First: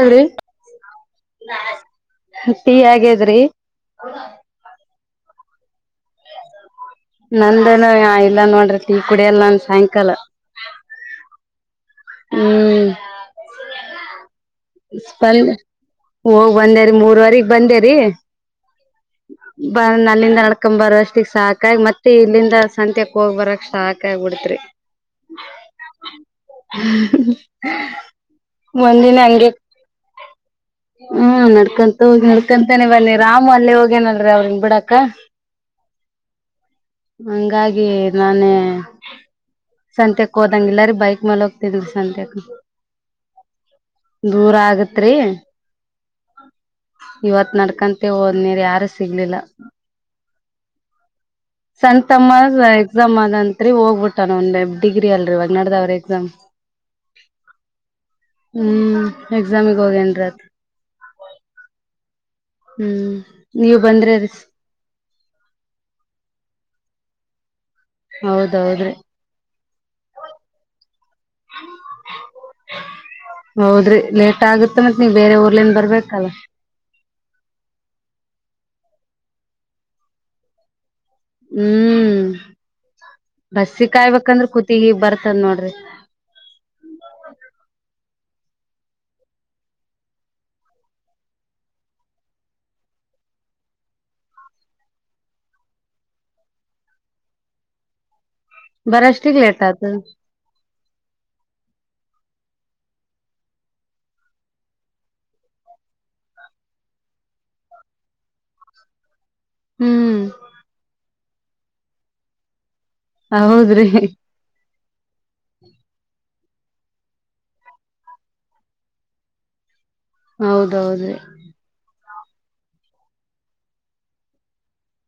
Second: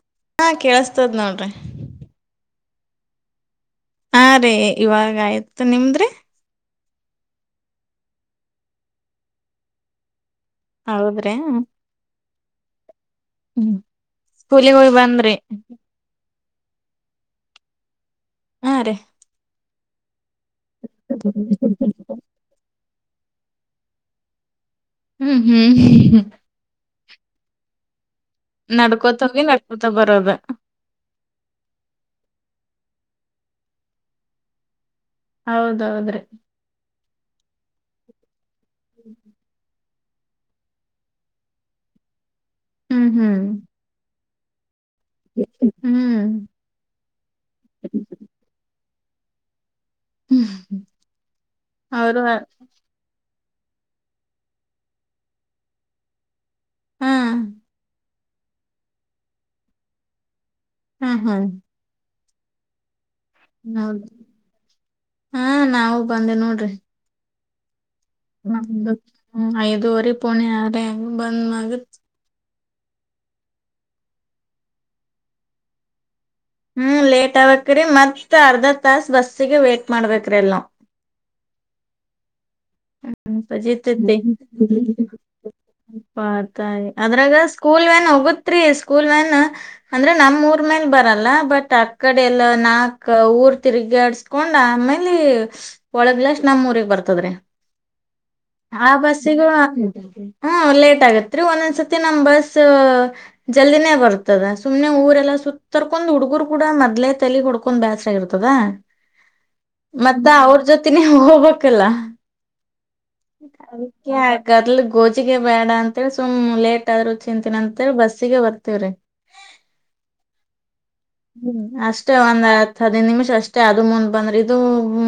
ಅಲ್ರಿ ಹಾ ಕೇಳಸ್ತದ್ ನೋಡ್ರಿ ಟೀ ಆಗ್ಯದ್ರಿ. ಹಾ ರೀ ಇವಾಗಾಯ್ತು ನಿಮ್ದ್ರಿ ನಂದೇನ ಇಲ್ಲಾ ನೋಡ್ರಿ ಕುಡಿಯಲ್ಲ ನನ್ ಸಾಯಂಕಾಲ ಹೌದ್ರಿ ಹ್ಮ್ ಹ್ಮ ಸ್ಕೂಲಿಗೆ ಹೋಗಿ ಬಂದ್ರಿ ಸ್ಪಂದ ಹೋಗ್ ಬಂದೇರಿ ಮೂರ್ವರೆಗ್ ಬಂದೇರಿ ಹಾ ರೀ ಬ ಅಲ್ಲಿಂದ ನಡ್ಕೊ ಬರ ಅಷ್ಟಿಗೆ ಸಾಕಾಗಿ ಮತ್ತೆ ಇಲ್ಲಿಂದ ಸಂತೆ ಹೋಗ್ ಬರಕ್ ಶಾಕ್ ಆಗ್ಬಿಡತ್ರಿ ಹ್ಮ್ ಹ್ಮ್ ಹ್ಮ್ ಹ್ಮ [inaudible] ನಡ್ಕೊತೋಗಿ ನಡ್ಕೊತ ಬರೋದ ಹ್ಮ್ ನಡ್ಕಂತು ಹೋಗಿ ನಡ್ಕಂತಾನ ಬನ್ನಿ ರಾಮು ಅಲ್ಲೇ ಹೋಗೇನಲ್ರರಿ ಅವ್ರಿನ್ ಬಿಡಾಕ ಹೌದೌದ್ರೆ ಹಂಗಾಗಿ ನಾನೇ ಸಂತೆಕ್ಕೆ ಹೋದಂಗಗೆಲ್ಲಾರಿ ಬೈಕ್ ಮಲೋಗ ತಿದುಗ ಸಂತೆಕ್ ಹ್ಮ್ ಹ್ಮ್ ದೂರ ಆಗತ್ರೀ ಹ್ಮ್ ಇವತ್ ನಡ್ಕಂತ ಹೋದ್ನಿರಿ ಯಾರ ಸಿಗ್ಲಿಲ್ಲ ಹ್ಮ್ ಸಣ್ಣ ಅವರು ತಮ್ಮ ಹಾ ಎಕ್ಸಾಮ್ ಆದಂತ್ರಿ ಹೋಗ್ಬಿಟ್ಟಾನ ಒಂದೆ ಡಿಗ್ರಿ ಅಲ್ರಿವಾಗ ನಡ್ದವ್ರೆ ಎಕ್ಸಾಮ್ ಹ್ಮ್ ಎಕ್ಸಾಮಿಗ್ ಹೋಗೇನ್ರತ್ ಹಾ ಹಾ ಹ್ಮ್ ನೀವ್ ನೋಡಿ ಬಂದ್ರರಿ ಹಾ ನಾವವು ಬಂದೆ ನೋಡ್ರಿ ಹೌದೌದ್ರಿ ಹ ಐದುವರೆ ಪೋನ ಆದ್ರ ಬಂದ ಮಗತ್ ಹೌದ್ರಿ ಲೇಟ್ ಆಗುತ್ತೆ ಮತ್ ನೀವ ಬೇರೆ ಊರ್ಲಿಂದ ಬರ್ಬೇಕಲ್ಲ ಹ್ಮ್ ಲೇಟ್ ಆಕ್ರೀ ಮತ್ತ್ ಅರ್ಧರ್ ತಸ್ ಬಸ್ಸಿಗೆ ವೇಟ್ ಮಾಡ್ಬೇಕ್ರಿ ಅಲ್ ನಾವು ಹ್ಮ್ ಬಸ್ಸಿಗೆ ಪಜಿತೈತಿ ಕಾಯಬೇಕಂದ್ರ ಕೂತಿ ಹಿಗ್ ಬರ್ತದ ನೋಡ್ರಿ ಬತ ಅದ್ರಾಗ ಸ್ಕೂಲ್ ವ್ಯಾನ್ ಹೋಗತ್ರಿ ಸ್ಕೂಲ್ ವ್ಯಾನ್ ಅಂದ್ರೆ ನಮ ಊರ್ ಮೇಲ್ ಬರಲ್ಲ ಬಟ್ ಆಕಡೆ ಎಲ್ಲ ನಾಕ್ ಊರ್ ತಿರ್ಗಾಡ್ ಹಕೊಂಡ ಆಮೇಲಿ ಒಳಗ್ ಗ್ಲಾಸ್ ನಮೋರಿಗ್ ಬರ್ತದ್ರೀ ಆ ಬರಷ್ಟಿಗ್ ಬಸ್ಸಿಗ ಲೇಟ್ ಆತದ ಹ ಲೇಟ್ ಆಗತ್ರಿ ಒಂದೊಂದ್ಸತಿ ನಮ್ ಬಸ್ ಜಲ್ದಿನೇ ಬರ್ತದ ಸುಮ್ನೆ ಊರೆಲ್ಲಾ ಸುತ್ತ ತರ್ಕೊಂಡ್ ಹುಡ್ಗರು ಕೂಡ ಮೊದ್ಲೆ ತಲಿ ಹಡ್ಕ ಕೊಂಡ ಬ್ಯಸ್ರ ಆಗರ್ತದ ಹ್ಮ್ ಮತ್ತ ಅವ್ರ ಜೊತೆ ನೀ ಹೋಗ್ಬೇಕಕ್ಲ್ಲ ಹೌದ್ರಿ ಅದಲ್ಲಿ ಗೋಜಿಗೆ ಬೇಡ ಅಂತೇಳಿ ಸುಮ್ ಲೇಟ್ ಆದ್ರು ಚಂತಿನ ಅಂತೇಳ ಬಸ್ಸಿಗೆ ಬರ್ತವ್ರಿ ಹೌದೌದು ಹ್ಮ್ ಅಷ್ಟೇ ಒಂದ್ ಹತ್ ಹದೈದು ನಿಮಿಷ ಅಷ್ಟೇ ಅದು ಮುಂದ್ ಬಂದ್ರಿ ಇದು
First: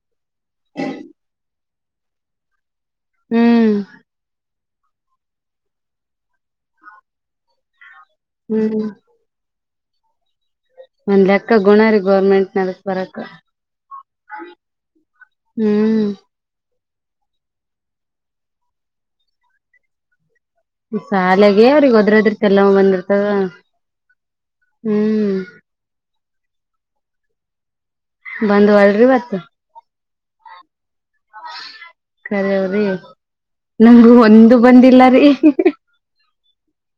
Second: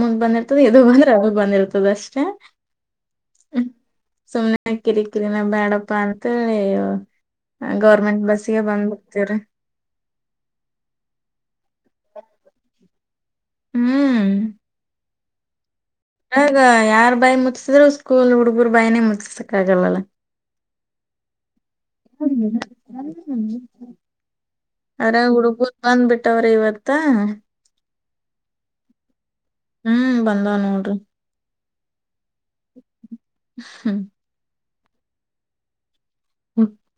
ಮುಂದ್ ಬಂದಿ ದು ಬಂದ್ರೆ ಅದು ಬಂದಿ ಇರ್ತದೆ ಅಷ್ಟೇ ಹ್ಮ್ ಸುಮ್ನೆ ಹ ಕಿರಿ ಕಿರಿನ ಬೇಡಪ್ಪಾ ಅಂತೇಳಿ ಗೌರ್ಮೆಂಟ್ ಬಸ್ ಗೆ ಹ್ಮ್ ಬಂದ್ಬಡ್ತೇವ್ರೀ ಒಂದ್ ಲೆಕ್ಕ ಗುಣ ರೀ ಗೌರ್ಮೆಂಟ್ ನದಕ್ ಬರಕ್ಕ ಹ್ಮ್ ಹ್ಮ್ ಯಾರ್ ಬಾಯಿ ಮುತ್ಸಿದ್ರು ಸ್ಕೂಲ್ ಹುಡುಗರು ಬಾಯನೇ ಮುತ್ಸಕ್ ಆಗಲ್ಲಲ್ಲ ಶಾಲೆಗೆ ಅವ್ರಗ್ ಹದ್ರದ್ರ ಕೆಲ್ಲವ ಬಂದಿರ್ತದ ಹ್ಮ್ ಬಂದ್ಬಿಟ್ಟವ್ರ ಇವತ್ತಾ ಬಂದ್ ಒಲ್ರಿವತ್ತು ಹ್ಮ್ ಬಂದಾವ ನೋಡ್ರಿ ಕರವ್ರಿ ನಂಗು ಹ್ಮ್ ಒಂದು ಬಂದಿಲ್ಲ ರೀ [unintelligible]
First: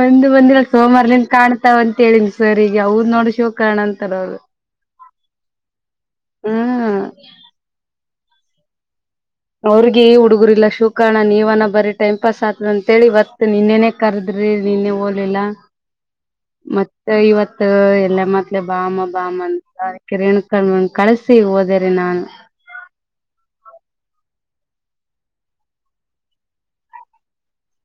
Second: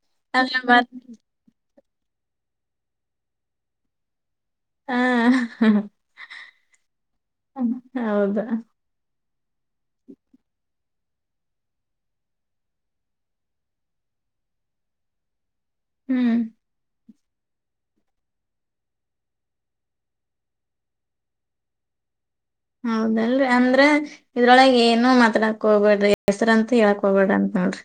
ಒಂದು ಅಲ್ಲ ಬಂದಿಲ್ಲ ಮತ್ ಸೋಮಾರ ನಿಂದ ಕಾಣು ಅತಾವ ಅಂತ ಹೇಳನ್ಸರ್ ಈಗ ಅವ್ ನೋಡ್ ಶಿವ ಕಣ ಅಂತಾರ ಅವರು ಹಾ ಹ್ಮ್ ಹೌದಾ ಅವ್ರಗ ಹುಡುಗರ್ ಇಲ್ಲ ಶಿವ ಕರ್ಣ ನೀವ ಅನ ಬರಿ ಟೈಮ್ ಪಾಸ್ ಆದತದ ಅಂತೇಳಿವತ್ ನಿನ್ನೆನೆ ಕರ್ದ್ರಿ ನೀನ್ನೆ ಓಲಿಲ್ಲಾ ಹ್ಮ್ ಮತ್ತ ಇವತ್ ಎಲ್ಲ ಮತ್ಲೆ ಬಾಮ ಬಾಮ ಅಂತ ಕಿಣ ಕಣ ಕಳಿಸಿ ಹೋದರೆ ನಾ ಹೌದಲ್ರಿ ಅಂದ್ರೆ ಇದ್ರೊಳಗೆ ಏನು ಮಾತಾಡಕ್ ಹೋಗಬೇಡ್ರಿ ಹೆಸರಂತ ಹೇಳಕ್ ಹೋಗಬಡ್ರ ಅಂತ ನೋಡ್ರಿ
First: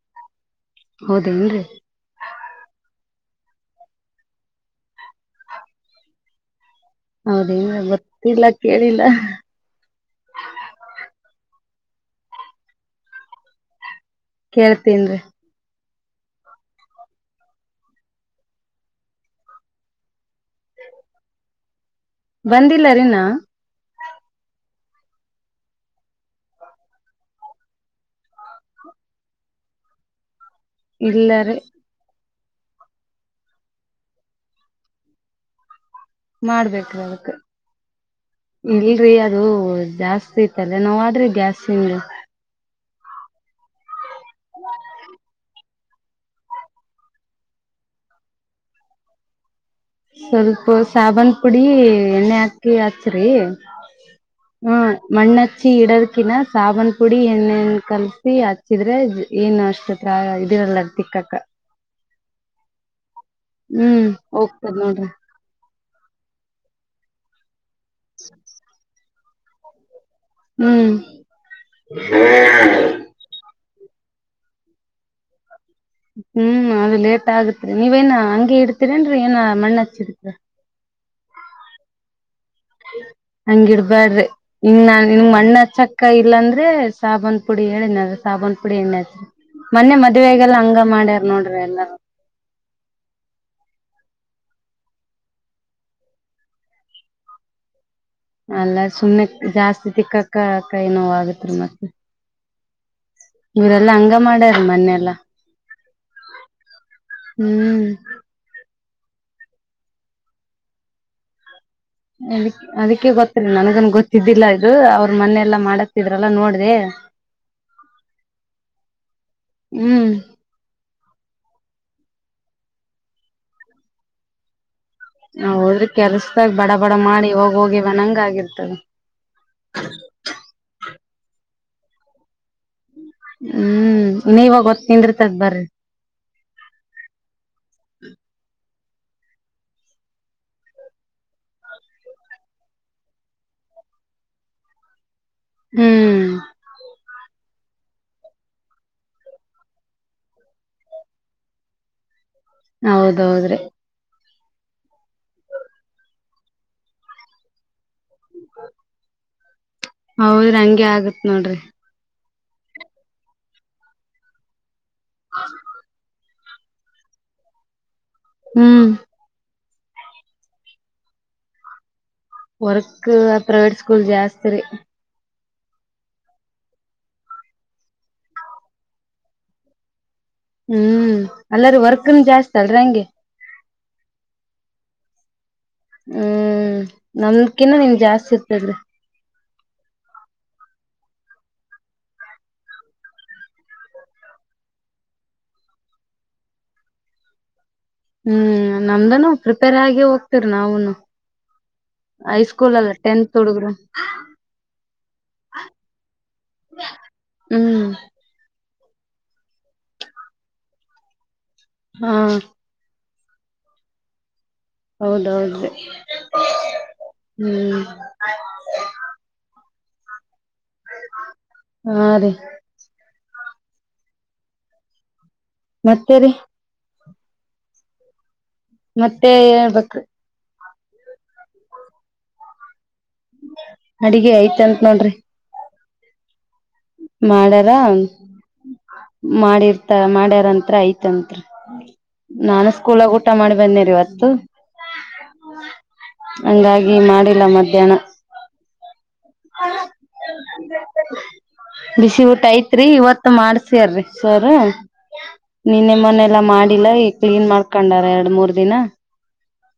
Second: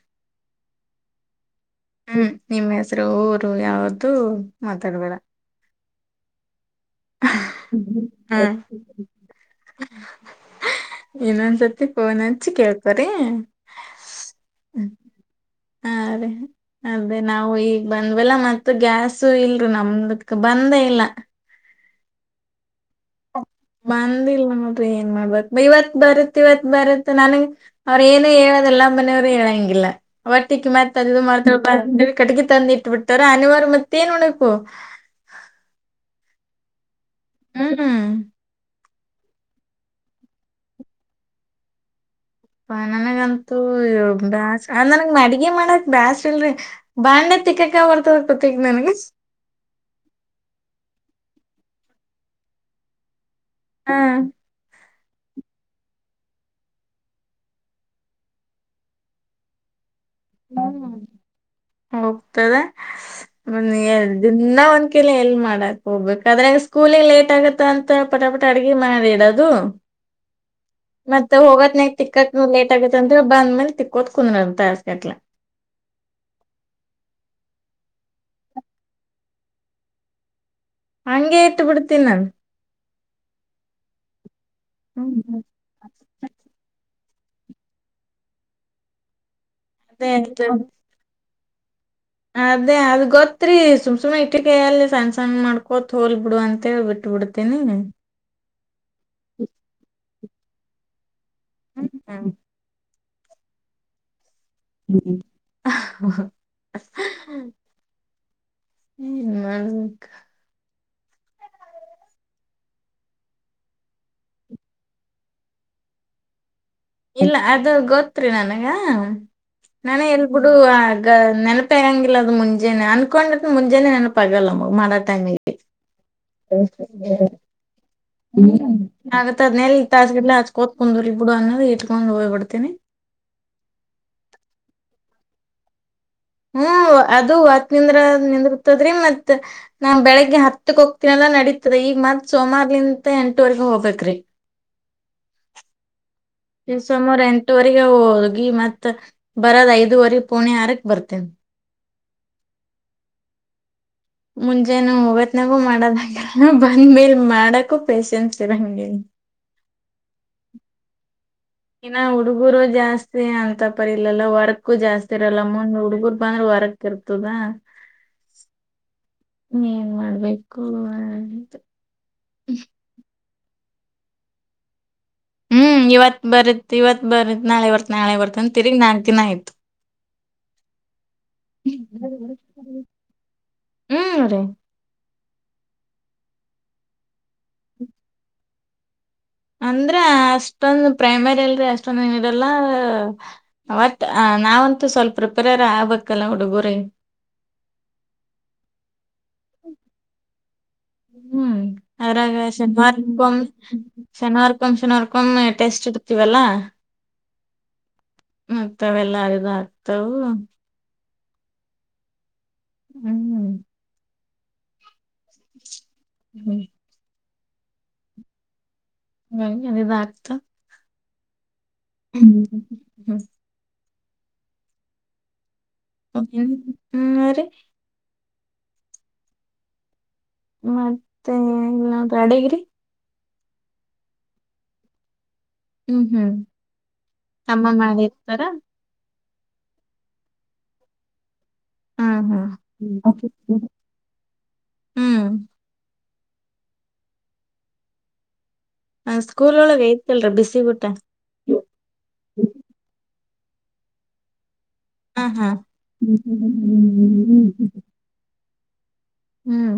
ಹೌದೇನ್ರರಿ ಹ್ಮ್ ನಿಮ್ಮ್ ಹೆಸರು ಊರು ಯಾವ್ದು ಮಾತಾಡ್ಬೇಡ ಹೌದೇನ್ರಿ ಹಾ ಗೊತ್ತಿಲ್ಲ ಕೇಳಿಲ್ಲ ಇನ್ನೊಂದ್ಸತಿ ಫೋನ್ ಹಚ್ಚಿ ಕೇಳ್ತರಿ ಕೇಳ್ತೇನ್ರಿ ಹಾ ಅದೇ ಅದೇ ನಾವು ಈಗ್ ಬಂದ್ವಲ್ಲ ಮತ್ತ ಗ್ಯಾಸ್ ಇಲ್ರಿ ನಮ್ದಕ್ ಬಂದೇ ಇಲ್ಲ ಬಂದಿಲ್ಲರಿನಾ ಬಂದಿಲ್ಲ ಮೆ ಏನ್ ಮಾಡ್ಬತ್ ಇವತ್ ಬರತ್ ಇವತ್ ಬರತ್ ನನ್ಗ್ ಅವ್ರ ಏನು ಹೇಳೋದೆಲ್ಲ ಮನೆಯವ್ರೇ ಹೇಳಂಗಿಲ್ಲ ಒಟ್ಟಿಕ್ ಮತ್ತತ್ ಅದು ಮ ಇಲ್ಲರಿ ಕಟ್ಗೆ ತಂದು ಇಟ್ಬಿಡ್ತಾರ ಅನಿವಾರ ಮತ್ತೇ ಏನ್ ಮಾಡಬೇಕು ಮಾಡ್ಬೇಕ್ರ ಅದಕ್ ಹ ಹಾ ಇಲ್ರರಿ ಅದು ಜಾಸ್ತಿ ತಲೆನೋವು ಆದರೆ ಆದ್ರಿ ಗ್ಯಾಸ್ಂಗ ನನಗಂತೂ ಬ ನನಗ್ ಮಾಡಿ ಈ ಮಾಡಕ್ ಬೇಸ್ ಇಲ್ರರಿ ಬಾಂಡೆ ತಿಕ್ಕಕ ಬರ್ತದ ಗೊತ್ತಗ ನನಗೆ ಸ್ವಲ್ಪ ಸಾಬನ್ ಪುಡಿ ಎಣ್ಣೆ ಹಾಕಿ ಹಚ್ಚ್ರಿ ಹ್ಮ ಮಣ್ಣ ಹಚ್ಚಿ ಇಡದಕಿನ ಸಾಬನ್ ಪುಡಿ ಎಣ್ಣೆಣ ಕಲ್ಸಿ ಹಚ್ಚಿದ್ರೆ ಏನ್ ಅಷ್ಟ ಇದಿರಲ್ಲ ಹ್ಮ್ ತಿಕ್ಕಕ್ಕ ಹೋಗ್ತದೆ ಮ ಎ ಹ್ಮ್ ದಿನ ಹೋಗ್ತದ್ ಒಂದ್ ಕಲ ನೋಡ್ರಿ ಎಲ್ಲಿ ಮಾಡಕ್ ಹೋಗ್ಬೇಕು ಅದ್ರೆ ಸ್ಕೂಲಿ ಲೇಟ್ ಆಗುತ್ತ ಅಂತ ಪಟಾಪಟ ಅಡೀಗ ಮಾಡೀಡದು ಹ್ಮ್ ಮತ್ತೆ ಹೋಗತ್ ನ ತಿಕ್ಕ ನವು ಲೇಟ್ ಆಗೈತ್ ಅಂದ್ರ ಬಂದ ಮೇಲೆ ತಿಕ್ಕೋತ್ ಕುಂದ್ರ ತಯಸ್ಕತ್ಲ ಹ್ಮ್ ಅದು ಲೇಟ್ ಆಗತ್ರಿ ನೀವೇನ್ ಹಂಗಗೆ ಇಡ್ತೀರಿನ್ರರಿ ಏನ ಮಣ್ಣ ಹಚ್ಚಿದತ್ರಿ ಹಗೆ ಇಟ್ಟು ಬಿಡ್ತೀನಿ ನಾನು ಅಂಗಡಿ ಬ್ಯಾಡ್ರಿ ಇನ್ ನಾನ್ ಇನ್ ಹ್ಮ್ ಮಣ್ಣ ಹಚ್ಚಕ್ ಕೈ ಇಲ್ಲಾ ಅಂದ್ರೆ ಸಾಬಾನ್ ಪುಡಿ ಹೇಳನದ ಸಾಬನ್ ಪುಡಿ ಎಣ್ಣೆತ್ರಿ ಮೊನ್ನೆ ಅದೇ ಮದ್ವೆೆಗೆಲ್ಲ ಹಂಗ ಮಾಡ್ಯಾರ್ ನೋಡ್ರಿ ಎಲ್ಲಾರ ಅದೇ ಅದ್ ಗೊತ್ತರಿ ಸುಮ್ ಸುಮನೆ ಇಟ್ಟ ಕೈಯಲ್ಲಿ ಸಣ್ಣ ಸಣ್ಣ ಮಾಡ್ಕೋತ ಹೋಲ್ ಬಿಡು ಅಂತ ಹೇಳಿ ಬಿಟ್ಟಬಿಡ್ತ ತನೆ ಅಲ್ಲ ಸುಮ್ಮನೆಕ್ ಜಾಸ್ತಿ ತಿಕ್ಕಕ್ಕ ಕೈ ನೋ ಆಗತ್ ಮತ್ತೆ ಹಾ ಇರೆಲ್ಲಾ ಹಂಗ ಮಾಡ್ಯಾರ ಮೊನ್ನೆಲ್ಲ ಹ್ಮ್ ನಾನು ಅದಿ ಅದಕ್ಕೆ ಗೊತ್ತರಿ ನನಗನ್ ಗೊತ್ತಿದ್ದಿಲ್ಲ ಇದು ಅವ್ರ ಮನೆ ಎಲ್ಲಾ ಮಾಡತಿದ್ರಲ್ಲ ನೋಡ್ರಿ ಇಲ್ಲ ಅದು ಗೊತ್ರಿ ನನಗ ನನ ಹ್ಮ್ ಎಲ್ ಬುಡು ಆ ನೆನಪಿಗಂಗಿಲ್ಲ ಅದು ಮುಂಜೆನೆ ಅನ್ಕೊಂಡು ಮುಂಜೆನೆ ನೆನಪಾಗಲ್ಲಮ್ಮ ಮಾಡ ನಾ ಹೋದ್ರಿ ಕೆಲ್ಸದಾಗ ಬಡ ಬಡ ಮಾಡಿ ಹೋಗಿ ಹೋಗಿವನಂಗ ಆಗಿರ್ತದೆ ನಗತ್ತದ್ನೇಲ್ ತಾಸ ಗಡ್ಲ ಹಚ್ಕೋತ್ ಕುಂದ್ರು ಇ ಬಿಡು ಅನ್ನೋ ಇಟ್ಕೊಂಡು ಹೋಗ್ಬಿಡ್ತನಿ ಹ್ಮ್ ನೀವಾಗೊತ್ತ್ ತಿಂದಿತದ್ ಬರ್ರಿ ಹ್ಮ್ ಅದು ಹೊತ್ ನಿಂದ್ರ ನಿಂದ್ರತ್ತದ್ರಿ ಮತ್ತತ್ ನಾನ್ ಬೆಳಿಗ್ಗೆ ಹತ್ತಕ್ ಹೋಗ್ತೀನಲ್ಲ ನಡೀತದೆ ಈಗ ಮತ್ ಸೋಮಾರಲಿಂತ ಎಂಟವರೆಗೆ ಹೋಗ್ಬೇಕ್ರೀ ಹ್ಮ್ ಸುಮಾರು ಎಂಟುವರೆಗೆ ಹೋಗಿ ಮತ್ತ್ ಬರದ್ ಐದುವರೆ ಪುಣೆ ಆರಕ್ ಬರ್ತೇನ್ ಹೌದೌದ್ರಿ ಮುಂಜೆನ ಒಗತ್ನಾಗು ಮಾಡದ ಬಂದ ಮೇಲ್ ಮಾಡಕು ಪೇಶನ್ಸ್ ಇರಂಗಗೆ ಹೌದ್ರಿ ಹಂಗೆ ಆಗತ್ ನೋಡ್ರಿ ಇನ್ನ ಹುಡುಗರು ಜಾಸ್ತಿ ಅಂತಪರಿಲ್ಲಲ್ಲ ವರ್ಕ್ ಜಾಸ್ತಿ ಇರಲ್ಲ ಮುಂದ್ ಹುಡುಗರು ಅಂದ್ರೆ ವರಕ್ ಇರ್ತದಾ ಹ್ಮ್ ಇ ಏನ್ ಮಾಡ್ಬೇಕುದು ವರ್ಕ್ ಪ್ರೈವೇಟ್ ಸ್ಕೂಲ್ ಜಾಸ್ತಿ ರೀ ಹ್ಮ್ ಇವತ್ ಬರತ್ ಇವತ್ ಬರತ್ ನಾಳೆ ಬರ್ತ್ ನಾಳೆ ಬರ್ತ ಅಂತ ತಿಗಗ್ ನಾಕಕ್ ದಿನ ಆಯ್ತು ಹ್ಮ್ ಅಲ್ಲರಿ ವರ್ಕ್ನ್ ಜಾಸ್ತಿ ಅಲ್ರಿ ಹಂಗೆ ಹ್ಮ್ ರೀ ಹ್ಮ್ ನಮಕಿನ್ನ ನಿನ್ ಜಾಸ್ತಿ ಇರ್ತದಿ ಅಂದ್ರ ಅಷ್ಟೊಂದ ಪ್ರೈಮರಿ ಅಲ್ರಿ ಅಷ್ಟೊಂದ ನೀಡಲ್ಲ ಅವತ್ ನಾವಂತೂ ಸ್ವಲ್ಪ ಪ್ರಿಪೇರ್ ಆಗ್ಬೇಕಲ್ಲ ಹುಡುಗರ ಹ್ಮ್ ನಮ್ದನು ಪ್ರಿಪೇರ್ ಆಗಿ ಹೋಗ್ತಿರ ನಾವನು ಹ್ಮ್ ಅದ್ರಾಗ ಶನಿವಾರಕೊ ಟೆಂತ್ ಹುಡುಗ್ರು ಶನಿವಾರ್ಕೊಮ್ ಶನಿವಾರ್ಕೊಮ್ಮ್ ಟೆಸ್ಟ್ ಇರ್ತೀವಲ್ಲಾ ಹ್ಮ್ ಮತ್ತತ್ವೆೆಲ್ಲಾರಿದ ಆಕ್ತವು ಹಾ ಹ್ಮ್ ಹೌದುದ್ರಿ ಹ್ಮ್ ಹ್ಮ್ ಹ [unintelligible] ಎಂಗೇನಿದು ಅರ್ಥ ಹಾ ಹ್ಮ ರೀ ಹ ಮತ್ತೇರಿ ಹ್ಮ್ ಮತ್ತೆ ಹೇಳ್ಬೇಕ ಮತ್ತೆ ಅಡಗಿರಿ ಅಡಿಗೆ ಆಯ್ತ್ಂತತ್ ನೋಡ್ರಿ ಹ್ಮ್ ಹ್ಮ್ ತಮ್ಮ ಮಾಡ್ಯಾರ ಮಾಡಿರ್ತಾರ ಮಾಡಿರ್ತ ಮಾಡ್ಯಾರಂತ್ ಆಯ್ತಂತ್ ಹಾ ಹಾ ನಾನು ಸ್ಕೂಲಾಗ ಊಟ ಮಾಡಿ ಬಂದೆರಿ ಇವತ್ತು ಹ್ಮ್ ಹಂಗಾಗಿ ಮಾಡಿಲ್ಲ ಮಧ್ಯಾಹ್ನ ಆ ಸ್ಕೂಲ್ ಒಳಗ ಐತಿಲ್ರರಿ ಬಿಸಿ ಊಟ. ಬಿಸಿ ಊಟ ಐತ್ರಿ ಇವತ್ತ ಮಾಡ್ಸ್ಯಾರಿ ಸರ್. ಹಾ ಹಾ ನಿನ್ನೆ ಮೊನೆೆಲ್ಲಾ ಮಾಡಿಲ್ಲ ಈ ಕ್ಲೀನ್ ಹ್ಮ್ ಮಾಡ್ಕೊಂಡಾರ ಎರಡ್ ಮೂರ್ ದಿನ. ಹ್ಮ್.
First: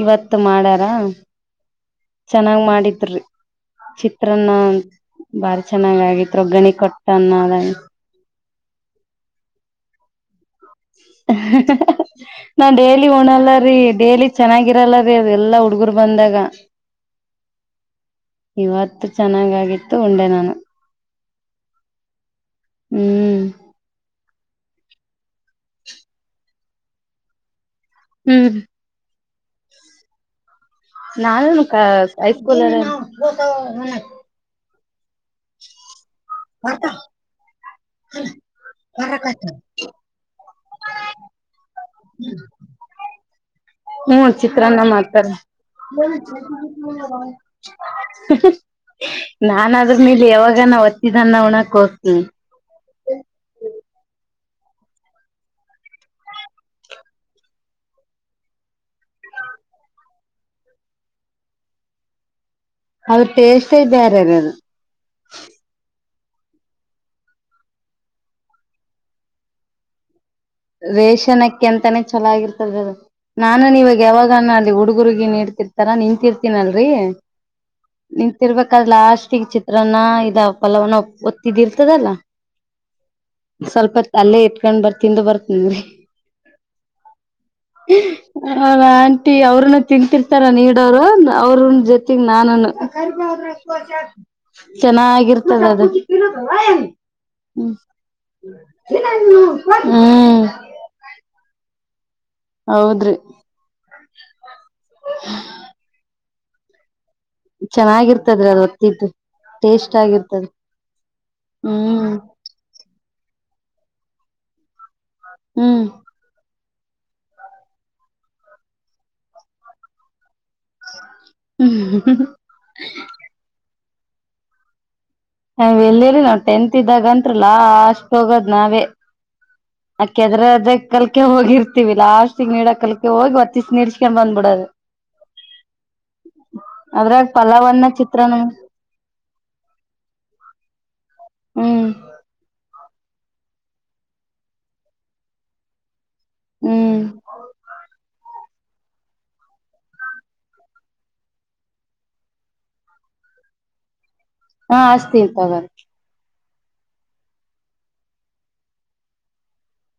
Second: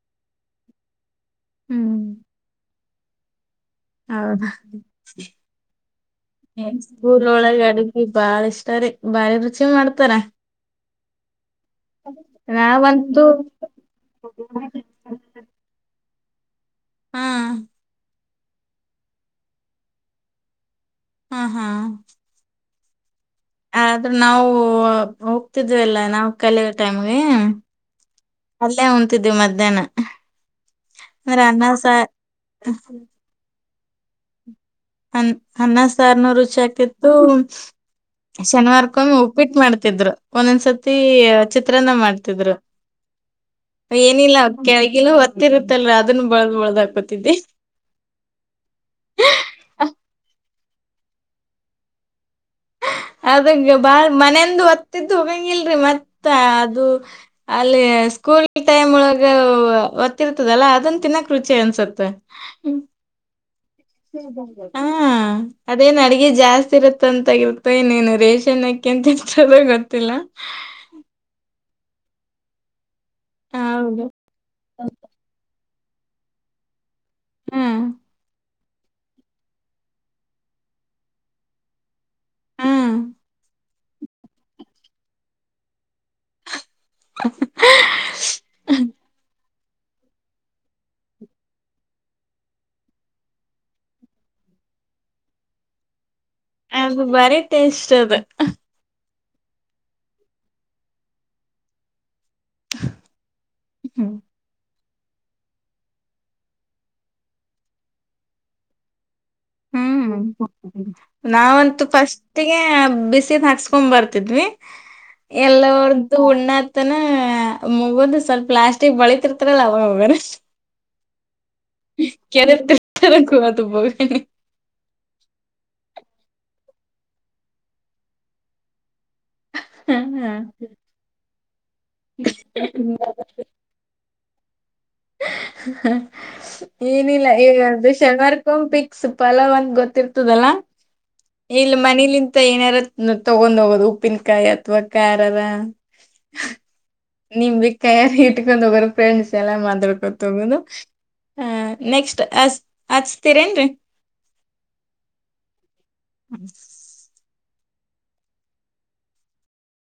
ಇವತ್ ಮಾಡಾರ ಹ್ಮ್ ಚೆನ್ನಾಗ್ ಮಾಡಿದ್ರಿ. ಚಿತ್ರಾನ್ನ ಹೌದಾ ಬಾರಿ ಚೆನ್ನಾಗ ಆಗಿತ್ತ ವಗ್ಗರಣಿ ಕೊಟ್ಟ ಅನ್ನ ಈ ಬಾಳ ಇಷ್ಟಾರಿ ಬಾರಿ ರುಚಿ ಮಾಡ್ತಾರ. [inaudible] ನಾ ಡೇಲಿ ನಾವಂತೂ ಉಣಲ್ಲರಿ ಡೇಲಿ ಚೆನ್ನಾಗಿರಲ್ಲರಿ ಅದ ಎಲ್ಲಾ ಹುಡ್ಗರ್ ಬಂದಾಗ. ಹ್ಮ. ಇವತ್ತು ಚೆನ್ನಾಗಾಗಿತ್ತು ಉಂಡೆ ನಾನು. ಹಾ ಹಾ. ಹ್ಮ್. ಆದ್ರೆ ನಾವು ಹೋಗ್ತಿದ್ವಿಲ್ಲ ನಾವು ಕಲಿಯೋ ಟೈಮ್ಗೆ ಹ್ಮ್. ಅಲ್ಲೇ ಉನ್ನತಿದ್ವಿ ಮಧ್ಯಾಹ್ನ. ಅಂದ್ರ ನಾವೇನ್ ಅನ್ನ ಸಾರ್ ಹೈಸ್ಕೂಲ್ ಅಲ್ಲಿ ಅ ಅನ್ನ ಸಾರ್ ನೂ ರುಚಿ ಆಗ್ತಿತ್ತು ಶನಿವಾರಕೊಮ್ಮೆ ಉಪ್ಪಿಟ್ಟು ಮಾಡ್ತಿರ. ತಿದ್ರ ಒಂದೊಂದ್ಸತಿ ಚಿತ್ರನ್ನ ಮಾಡ್ತಿದ್ರು. ಹ್ಮ ಏನಿಲ್ಲ ಚಿತ್ರಾನ್ನ ಕೆಳಗಿನ ಮಾಡ್ತಾರ ಹೊತ್ತಿರುತ್ತಲ್ಲ ಅದನ್ನು ಬಳ್ದ್ ಬಳ್ದ ಹಾಕೊತಿದ್ದಿ. ನಾನ್ ಅದ್ರ ಮೇಲೆ ಯಾವಾಗಾನ ಹೊತ್ತಿದನ್ನ ಉಣಕ್ ಹೋತೀನಿ. ಅದಗ ಬಾಳ್ ಮನೆಂದು ಹೊತ್ತಿದ್ದು ಹೋಗಂಗಿಲ್ರಿ ಮತ್ತ ಅದು ಅಲ್ಲಿ ಸ್ಕೂಲ್ ಟೈಮ್ ಒಳಗ ಒತ್ತಿರ್ತದಲ್ಲ ಅದನ್ ತಿನ್ನೋಕ್ ರುಚಿ ಅನ್ಸುತ್ತೆ. [inaudible] ಅದ ಟೇಸ್ಟ್ ಬೇರೆ ಅದ. ಹಾ. ಅದೇನ್ ಅಡಗೆ ಜಾಸ್ತಿ ಇರುತ್ತ ಅಂತಾಗಿರ್ತ ನೀನು ರೇಷನ್ಕ್ಕಿ ಅಂತತ್ತದ ಗೊತ್ತಿಲ್ಲ. ರೇಷನ ಅಕ್ಕೆ ಎಂತಾನೇ ಚಲಾಗಿರ್ತದ ಅದ ನಾನು ಇವಾಗ ಹೌದು ಯಾವಾಗ [unintelligible] ಅಲ್ಲಿ ಹುಡುಗುರ್ಗಿನ್ ನೀಡ್ತಿರ್ತಾರ ನಿನ್ಂತರ್ತನಲ್ರರಿ. ಹ್ಮ್ ನಿಂತಿರಬೇಕಾದರ ಲಾಸ್ಟ್ಗ ಚಿತ್ರಾನ್ನ ಇದ ಪಲವಾನ್ನ ಹೊತ್ತಿದ್ದ ಇರ್ತದಲ್ಲಾ ಹ್ಮ್ ಸ್ವಲ್ಪ ಹೊತ್ತ ಅಲ್ಲೇ ಇಟ್ಕೊಂಡ್ ಬರ್ತೀನಿ ತಿಂದು ಬರ್ತನ್ರಿ. ಹ ಆಂಟಿ ಅವ್ರನ್ನ ತಿಂತಿರ್ತಾರ ನೀಡವರು ಅವ್ರ ಜೊತೆಗ ನಾನುನು. ಚೆನ್ನಾಗಿರ್ತದ ಅದ. ಅದು ಬರಿ ಟೇಸ್ಟ ಅದ. ಹ್ಮ್. ಹೌದ್ರಿ ಚೆನ್ನಾಗಿರ್ತದ್ರಿ ಅದು ಹೊತ್ತಿದ್ದು ಹ್ಮ್ ನಾವಂತೂ ಹ್ಮ್ ಫಸ್ಟ್ ಒಟ್ಟಿಗೆ ಬಿಸಿದ ಹಾಕಿಸಿಕೊಂಡು ಬರ್ತಿದ್ವಿ ಹ್ಮ್ ಎಲ್ಲರ ಉಣ್ಣಾತ್ತನ ಮುಗದ ಸ್ವಲ್ಪ ಲಾಸ್ಟಿಗ್ ಬಳಿತಿರ್ತಾರಲ್ಲ ಅವ ಹೋಗೂನ ಕೆರೆತಿರುತ್ತಾರ ಅದ ಬೋಗಣಿ. ನಾವ್ ಎಲ್ಲಿರರಿ ನಾವ್ ಟೆಂತ್ ಇದ್ದಾಗಂತ್ರಿ ಲಾಷ್ಟ ಹೋಗದ್ ನಾವೇ. ಆ ಕೆದ್ರದ ಕಲ್ಕೆ ಹೋಗಿರ್ತಿವಿ ಲಾಸ್ಟ್ಗ ನೀಡಾಕ ಕಲ್ಕೆ ಹೋಗಿ ನೀಡಿಸಿಕೊಂಡು ಬಂದ ಬಿಡೋದು. ಹ ಹಾ ಏನಿಲ್ಲ ಅದ್ರಾಗ ಪಲಾವನ್ನ ಚಿತ್ರಾನ್ನ ಶನಿವಾರಕ ಪಿಕ್ಸ್ ಪಲಾವ್ ಒಂದ್ ಗೊತ್ತಿರ್ತದಲ್ಲಾ. ಇಲ್ಲಿ ಹ್ಮ್ ಮನಿಲಿಂತ ಏನಾರ ತಗೊಂಡ್ ಹೋಗೋದು ಉಪ್ಪಿನಕಾಯಿ ಅಥವಾ ಖಾರರ ಹ್ಮ್ ನಿಂಬಿ ಕಾಯಿ ಇಟ್ಕೊಂಡ್ ಹೋಗರು ಫ್ರೆಂಡ್ಸ್ ಎಲ್ಲಾ ಮಾತಾಡ್ಕೊತೋಗೋದು ಹ ನೆಕ್ಸ್ಟ್ ಅ ಹಚ್ತೀರೇಏನ್ರರಿ ಹಾ ಹಚ್ಚಿತೀವಿ ತೊಗೋರಿ ಹ್ಮ್